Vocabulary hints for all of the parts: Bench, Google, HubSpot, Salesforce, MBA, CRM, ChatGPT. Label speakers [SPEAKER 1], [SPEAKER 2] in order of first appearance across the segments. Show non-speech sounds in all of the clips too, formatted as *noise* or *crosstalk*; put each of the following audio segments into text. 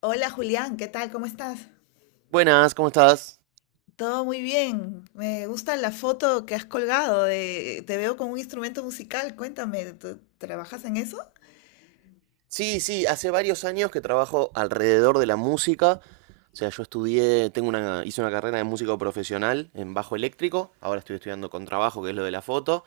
[SPEAKER 1] Hola Julián, ¿qué tal? ¿Cómo estás?
[SPEAKER 2] Buenas, ¿cómo estás?
[SPEAKER 1] Todo muy bien. Me gusta la foto que has colgado de, te veo con un instrumento musical. Cuéntame, ¿tú trabajas en eso?
[SPEAKER 2] Sí, sí, hace varios años que trabajo alrededor de la música. O sea, yo estudié, hice una carrera de músico profesional en bajo eléctrico. Ahora estoy estudiando con trabajo, que es lo de la foto.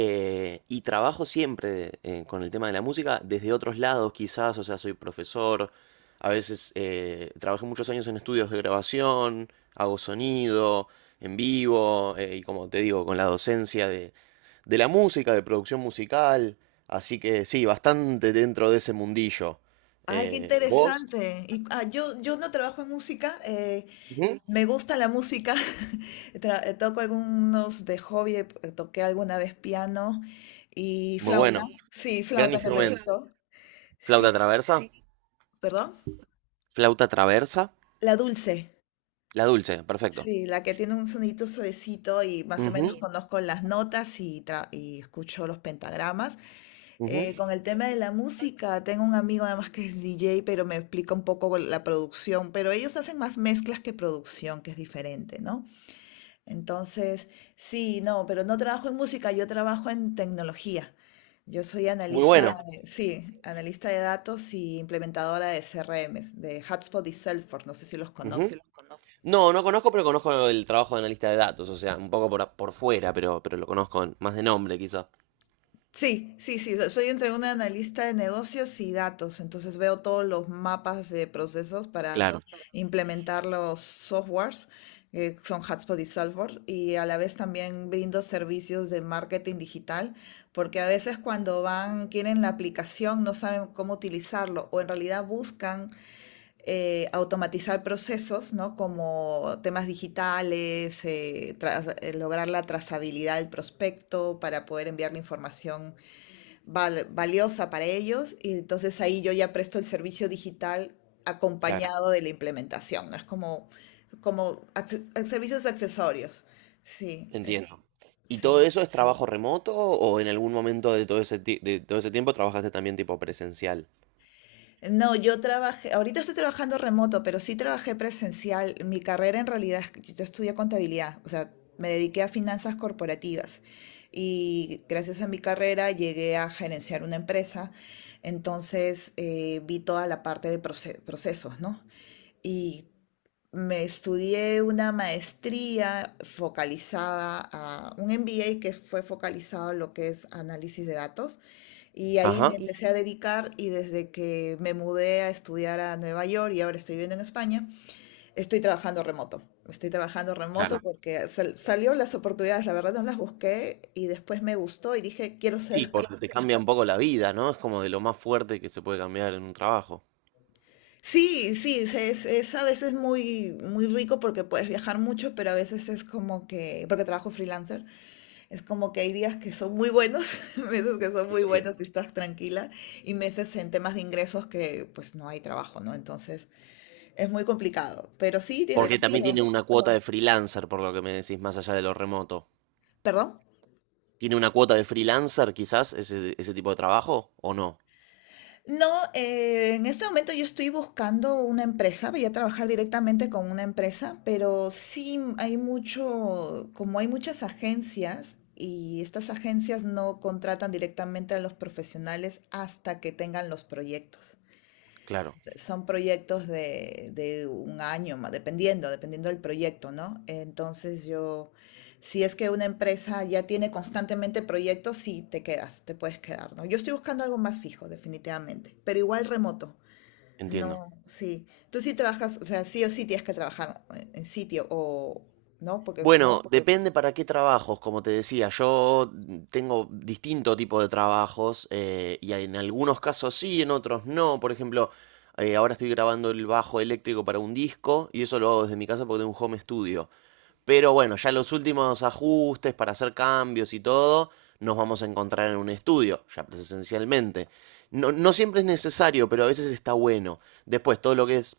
[SPEAKER 2] Y trabajo siempre con el tema de la música desde otros lados, quizás. O sea, soy profesor. A veces trabajé muchos años en estudios de grabación, hago sonido en vivo. Y como te digo, con la docencia de la música, de producción musical. Así que sí, bastante dentro de ese mundillo.
[SPEAKER 1] Ay, qué
[SPEAKER 2] ¿Vos?
[SPEAKER 1] interesante. Y, ah, yo no trabajo en música.
[SPEAKER 2] Ujú.
[SPEAKER 1] Me gusta la música. *laughs* Toco algunos de hobby. Toqué alguna vez piano y
[SPEAKER 2] Muy
[SPEAKER 1] flauta.
[SPEAKER 2] bueno.
[SPEAKER 1] Sí,
[SPEAKER 2] Gran, sí,
[SPEAKER 1] flauta que me
[SPEAKER 2] instrumento.
[SPEAKER 1] gustó. Sí,
[SPEAKER 2] ¿Flauta traversa? Sí.
[SPEAKER 1] perdón.
[SPEAKER 2] ¿Flauta traversa?
[SPEAKER 1] La dulce.
[SPEAKER 2] La dulce, perfecto.
[SPEAKER 1] Sí, la que tiene un sonidito suavecito y más o
[SPEAKER 2] Ujú,
[SPEAKER 1] menos conozco las notas y y escucho los pentagramas.
[SPEAKER 2] ujú.
[SPEAKER 1] Con el tema de la música, tengo un amigo además que es DJ, pero me explica un poco la producción, pero ellos hacen más mezclas que producción, que es diferente, ¿no? Entonces, sí, no, pero no trabajo en música, yo trabajo en tecnología. Yo soy
[SPEAKER 2] Muy Soy
[SPEAKER 1] analista,
[SPEAKER 2] bueno.
[SPEAKER 1] sí, analista de datos y implementadora de CRMs, de HubSpot y Salesforce, no sé si los
[SPEAKER 2] No sé.
[SPEAKER 1] conoces.
[SPEAKER 2] Ujú. No, no conozco, pero conozco el trabajo de analista de datos, o sea, un poco por, por fuera, pero lo conozco más de nombre, quizá. Pero,
[SPEAKER 1] Sí, sí, sí, soy entre una analista de negocios y datos, entonces veo todos los mapas de procesos para
[SPEAKER 2] claro,
[SPEAKER 1] implementar los softwares, que son Hotspot y Salesforce, y a la vez también brindo servicios de marketing digital, porque a veces cuando van, quieren la aplicación, no saben cómo utilizarlo, o en realidad buscan automatizar procesos, ¿no? Como temas digitales, lograr la trazabilidad del prospecto para poder enviar la información valiosa para ellos y entonces ahí yo ya presto el servicio digital
[SPEAKER 2] claro,
[SPEAKER 1] acompañado de la implementación, ¿no? Es como, como servicios accesorios. Sí,
[SPEAKER 2] sí, entiendo. ¿Y todo
[SPEAKER 1] sí.
[SPEAKER 2] eso es, sí, trabajo remoto o en algún momento de todo ese, de todo ese tiempo trabajaste también tipo presencial?
[SPEAKER 1] No, yo trabajé, ahorita estoy trabajando remoto, pero sí trabajé presencial. Mi carrera en realidad, es que yo estudié contabilidad, o sea, me dediqué a finanzas corporativas y gracias a mi carrera llegué a gerenciar una empresa, entonces vi toda la parte de procesos, ¿no? Y Me estudié una maestría focalizada a un MBA que fue focalizado a lo que es análisis de datos y ahí me
[SPEAKER 2] Ajá,
[SPEAKER 1] empecé a dedicar, y desde que me mudé a estudiar a Nueva York y ahora estoy viviendo en España, estoy trabajando remoto. Estoy trabajando remoto
[SPEAKER 2] claro.
[SPEAKER 1] porque salió las oportunidades, la verdad no las busqué y después me gustó y dije, quiero
[SPEAKER 2] Sí,
[SPEAKER 1] ser.
[SPEAKER 2] porque creo
[SPEAKER 1] *laughs*
[SPEAKER 2] te cambia un poco la vida, ¿no? Es como de lo más fuerte que se puede cambiar en un trabajo.
[SPEAKER 1] Sí, sí, es a veces muy, muy rico porque puedes viajar mucho, pero a veces es como que, porque trabajo freelancer. Es como que hay días que son muy buenos, *laughs* meses que son muy
[SPEAKER 2] Sí.
[SPEAKER 1] buenos y estás tranquila, y meses en temas de ingresos que pues no hay trabajo, ¿no? Entonces es muy complicado. Pero sí tienes,
[SPEAKER 2] Porque también tiene
[SPEAKER 1] pero,
[SPEAKER 2] una cuota de freelancer, por lo que me decís, más allá de lo remoto.
[SPEAKER 1] perdón.
[SPEAKER 2] ¿Tiene una cuota de freelancer quizás ese tipo de trabajo o no?
[SPEAKER 1] No, en este momento yo estoy buscando una empresa, voy a trabajar directamente con una empresa, pero sí hay mucho, como hay muchas agencias y estas agencias no contratan directamente a los profesionales hasta que tengan los proyectos.
[SPEAKER 2] Claro,
[SPEAKER 1] Sea, son proyectos de un año, dependiendo, dependiendo del proyecto, ¿no? Entonces yo, si es que una empresa ya tiene constantemente proyectos, sí te quedas, te puedes quedar, ¿no? Yo estoy buscando algo más fijo, definitivamente, pero igual remoto.
[SPEAKER 2] entiendo. No,
[SPEAKER 1] No, sí. Tú sí trabajas, o sea, sí o sí tienes que trabajar en sitio o, ¿no? Porque,
[SPEAKER 2] bueno, depende para qué trabajos, como te decía, yo tengo distinto tipo de trabajos y en algunos casos sí, en otros no. Por ejemplo, ahora estoy grabando el bajo eléctrico para un disco y eso lo hago desde mi casa porque tengo un home studio. Pero bueno, ya los últimos ajustes para hacer cambios y todo, nos vamos a encontrar en un estudio, ya presencialmente. No, no siempre es necesario, pero a veces está bueno. Después, todo lo que es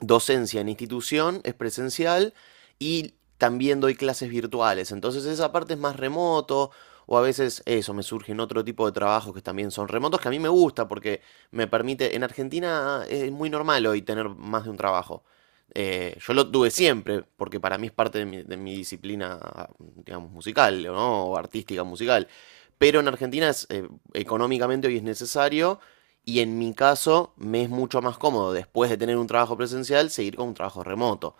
[SPEAKER 2] docencia en institución es presencial y también doy clases virtuales. Entonces esa parte es más remoto o a veces eso, me surgen otro tipo de trabajos que también son remotos que a mí me gusta porque me permite, en Argentina es muy normal hoy tener más de un trabajo. Yo lo tuve siempre, porque para mí es parte de mi disciplina, digamos, musical, ¿no? O artística musical. Pero en Argentina es, económicamente hoy es necesario y en mi caso me es mucho más cómodo después de tener un trabajo presencial seguir con un trabajo remoto.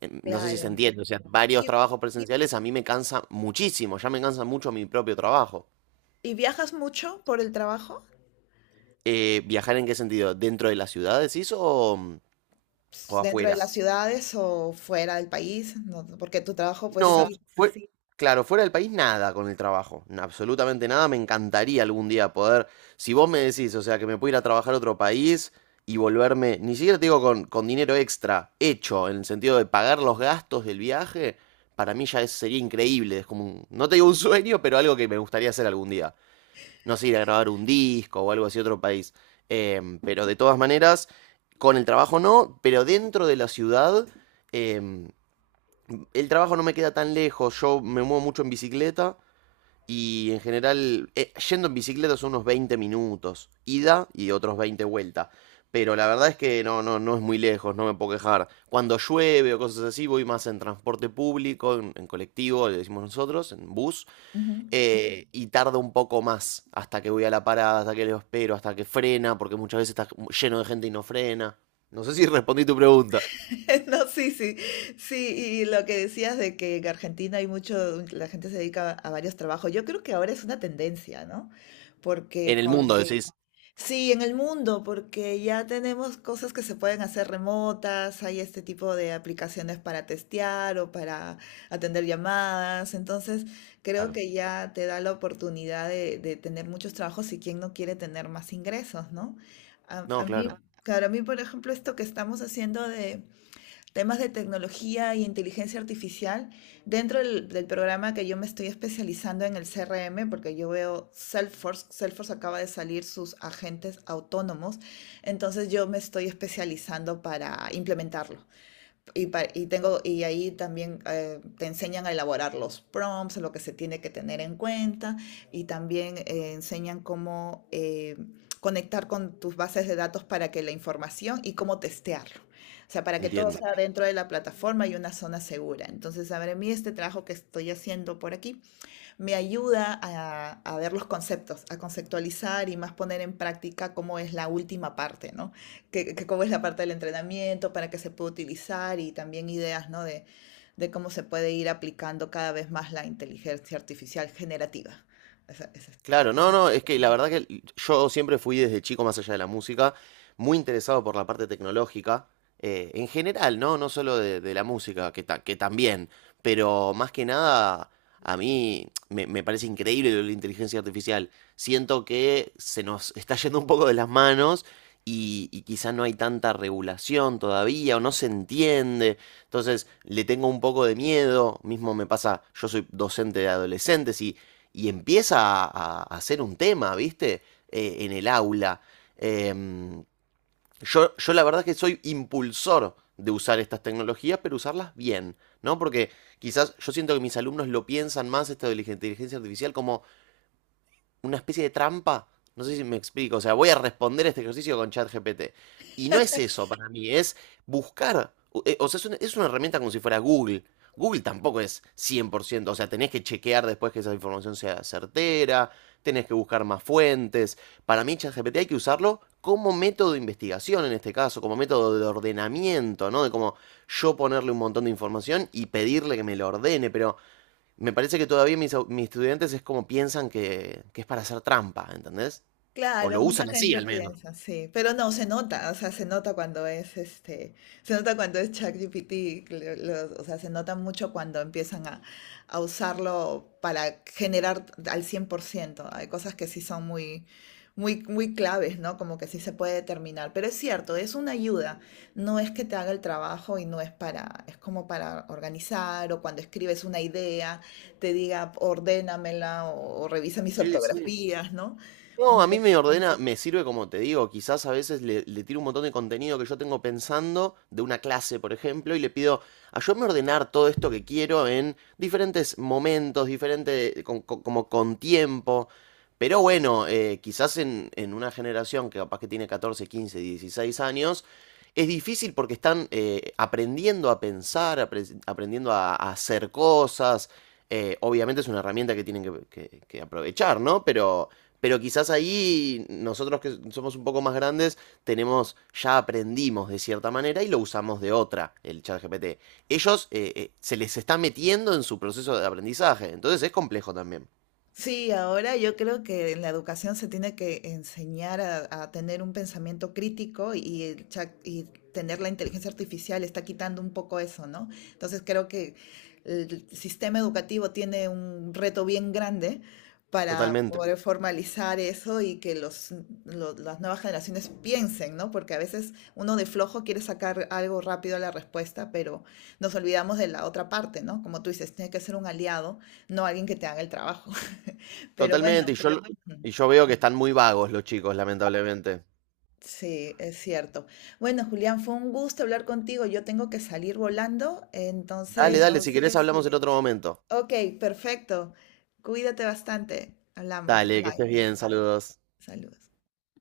[SPEAKER 2] No sé si se
[SPEAKER 1] claro.
[SPEAKER 2] entiende, o sea, varios
[SPEAKER 1] ¿Y,
[SPEAKER 2] trabajos presenciales a mí me cansa muchísimo, ya me cansa mucho mi propio trabajo.
[SPEAKER 1] y viajas mucho por el trabajo?
[SPEAKER 2] ¿Viajar en qué sentido? ¿Dentro de las ciudades, decís, o,
[SPEAKER 1] Ps,
[SPEAKER 2] o
[SPEAKER 1] ¿dentro de
[SPEAKER 2] afuera?
[SPEAKER 1] las ciudades o fuera del país? No, porque tu trabajo, pues
[SPEAKER 2] No,
[SPEAKER 1] sí.
[SPEAKER 2] fue, claro, fuera del país nada con el trabajo, absolutamente nada. Me encantaría algún día poder, si vos me decís, o sea, que me puedo ir a trabajar a otro país y volverme, ni siquiera te digo con dinero extra, hecho, en el sentido de pagar los gastos del viaje, para mí ya sería increíble. Es como, no te digo un sueño, pero algo que me gustaría hacer algún día. No sé, ir a grabar un disco o algo así a otro país. Pero de todas maneras, con el trabajo no, pero dentro de la ciudad em, el trabajo no me queda tan lejos, yo me muevo mucho en bicicleta y en general yendo en bicicleta son unos 20 minutos, ida y otros 20 vuelta. Pero la verdad es que no, no, no es muy lejos, no me puedo quejar. Cuando llueve o cosas así, voy más en transporte público, en colectivo, le decimos nosotros, en bus,
[SPEAKER 1] Ujú.
[SPEAKER 2] y tarda un poco más hasta que voy a la parada, hasta que lo espero, hasta que frena, porque muchas veces está lleno de gente y no frena. No sé si respondí tu pregunta.
[SPEAKER 1] *laughs* No, sí, sí, sí, y lo que decías de que en Argentina hay mucho, la gente se dedica a varios trabajos, yo creo que ahora es una tendencia, ¿no? Porque
[SPEAKER 2] En el mundo
[SPEAKER 1] con…
[SPEAKER 2] decís.
[SPEAKER 1] Sí, en el mundo, porque ya tenemos cosas que se pueden hacer remotas, hay este tipo de aplicaciones para testear o para atender llamadas, entonces creo que ya te da la oportunidad de tener muchos trabajos y quien no quiere tener más ingresos, ¿no?
[SPEAKER 2] No,
[SPEAKER 1] A mí,
[SPEAKER 2] claro,
[SPEAKER 1] claro, a mí, por ejemplo, esto que estamos haciendo de temas de tecnología y inteligencia artificial dentro del programa que yo me estoy especializando en el CRM, porque yo veo Salesforce, Salesforce acaba de salir sus agentes autónomos, entonces yo me estoy especializando para implementarlo. Y y tengo, y ahí también te enseñan a elaborar los prompts, lo que se tiene que tener en cuenta, y también enseñan cómo conectar con tus bases de datos para que la información y cómo testearlo. O sea, para que todo
[SPEAKER 2] entiendo.
[SPEAKER 1] sea dentro de la plataforma y una zona segura. Entonces, a ver, a mí este trabajo que estoy haciendo por aquí me ayuda a ver los conceptos, a conceptualizar y más poner en práctica cómo es la última parte, ¿no? Que cómo es la parte del entrenamiento, para qué se puede utilizar y también ideas, ¿no? De cómo se puede ir aplicando cada vez más la inteligencia artificial generativa. Esa, esa,
[SPEAKER 2] Claro,
[SPEAKER 1] esa.
[SPEAKER 2] no, no, es que la verdad que yo siempre fui desde chico, más allá de la música, muy interesado por la parte tecnológica, en general, ¿no? No solo de la música, que también, pero más que nada, a mí me parece increíble lo de la inteligencia artificial. Siento que se nos está yendo un poco de las manos y quizá no hay tanta regulación todavía o no se entiende. Entonces, le tengo un poco de miedo, mismo me pasa, yo soy docente de adolescentes y empieza a hacer un tema, ¿viste? En el aula. Eh, yo la verdad es que soy impulsor de usar estas tecnologías, pero usarlas bien, ¿no? Porque quizás yo siento que mis alumnos lo piensan más esto de la inteligencia artificial como una especie de trampa. No sé si me explico. O sea, voy a responder este ejercicio con ChatGPT. Y no es eso para mí, es buscar. O sea, es una herramienta como si fuera Google. Google tampoco es 100%. O sea, tenés que chequear después que esa información sea certera. Tenés que buscar más fuentes. Para mí, ChatGPT hay que usarlo como método de investigación en este caso, como método de ordenamiento, ¿no? De como yo ponerle un montón de información y pedirle que me lo ordene, pero me parece que todavía mis estudiantes es como piensan que es para hacer trampa, ¿entendés? O
[SPEAKER 1] Claro,
[SPEAKER 2] lo
[SPEAKER 1] mucha
[SPEAKER 2] usan así
[SPEAKER 1] gente
[SPEAKER 2] al menos.
[SPEAKER 1] piensa, sí, pero no, se nota, o sea, se nota cuando es este, se nota cuando es ChatGPT, o sea, se nota mucho cuando empiezan a usarlo para generar al 100%. Hay cosas que sí son muy, muy, muy claves, ¿no? Como que sí se puede determinar, pero es cierto, es una ayuda, no es que te haga el trabajo y no es para, es como para organizar o cuando escribes una idea, te diga, ordénamela o revisa mis
[SPEAKER 2] Sí, sí.
[SPEAKER 1] ortografías, ¿no?
[SPEAKER 2] No, a mí me ordena, me sirve como te digo, quizás a veces le tiro un montón de contenido que yo tengo pensando de una clase, por ejemplo, y le pido, ayúdame a ordenar todo esto que quiero en diferentes momentos, diferente, como con tiempo. Pero bueno, quizás en una generación que capaz que tiene 14, 15, 16 años, es difícil porque están aprendiendo a pensar, aprendiendo a hacer cosas. Obviamente es una herramienta que tienen que aprovechar, ¿no? Pero quizás ahí nosotros que somos un poco más grandes tenemos, ya aprendimos de cierta manera y lo usamos de otra, el chat GPT. Ellos se les está metiendo en su proceso de aprendizaje, entonces es complejo también.
[SPEAKER 1] Sí, ahora yo creo que en la educación se tiene que enseñar a tener un pensamiento crítico y, y tener la inteligencia artificial está quitando un poco eso, ¿no? Entonces creo que el sistema educativo tiene un reto bien grande para
[SPEAKER 2] Totalmente,
[SPEAKER 1] poder formalizar eso y que las nuevas generaciones piensen, ¿no? Porque a veces uno de flojo quiere sacar algo rápido a la respuesta, pero nos olvidamos de la otra parte, ¿no? Como tú dices, tiene que ser un aliado, no alguien que te haga el trabajo. *laughs* Pero
[SPEAKER 2] totalmente. Y
[SPEAKER 1] bueno,
[SPEAKER 2] yo, lo-
[SPEAKER 1] mm,
[SPEAKER 2] y yo veo que están muy vagos los chicos, lamentablemente.
[SPEAKER 1] sí, es cierto. Bueno, Julián, fue un gusto hablar contigo. Yo tengo que salir volando,
[SPEAKER 2] Dale,
[SPEAKER 1] entonces,
[SPEAKER 2] dale, si querés. Entonces, hablamos en otro momento.
[SPEAKER 1] ok, perfecto. Cuídate bastante. Hablamos.
[SPEAKER 2] Dale, que estés
[SPEAKER 1] Bye.
[SPEAKER 2] bien, saludos.
[SPEAKER 1] Saludos.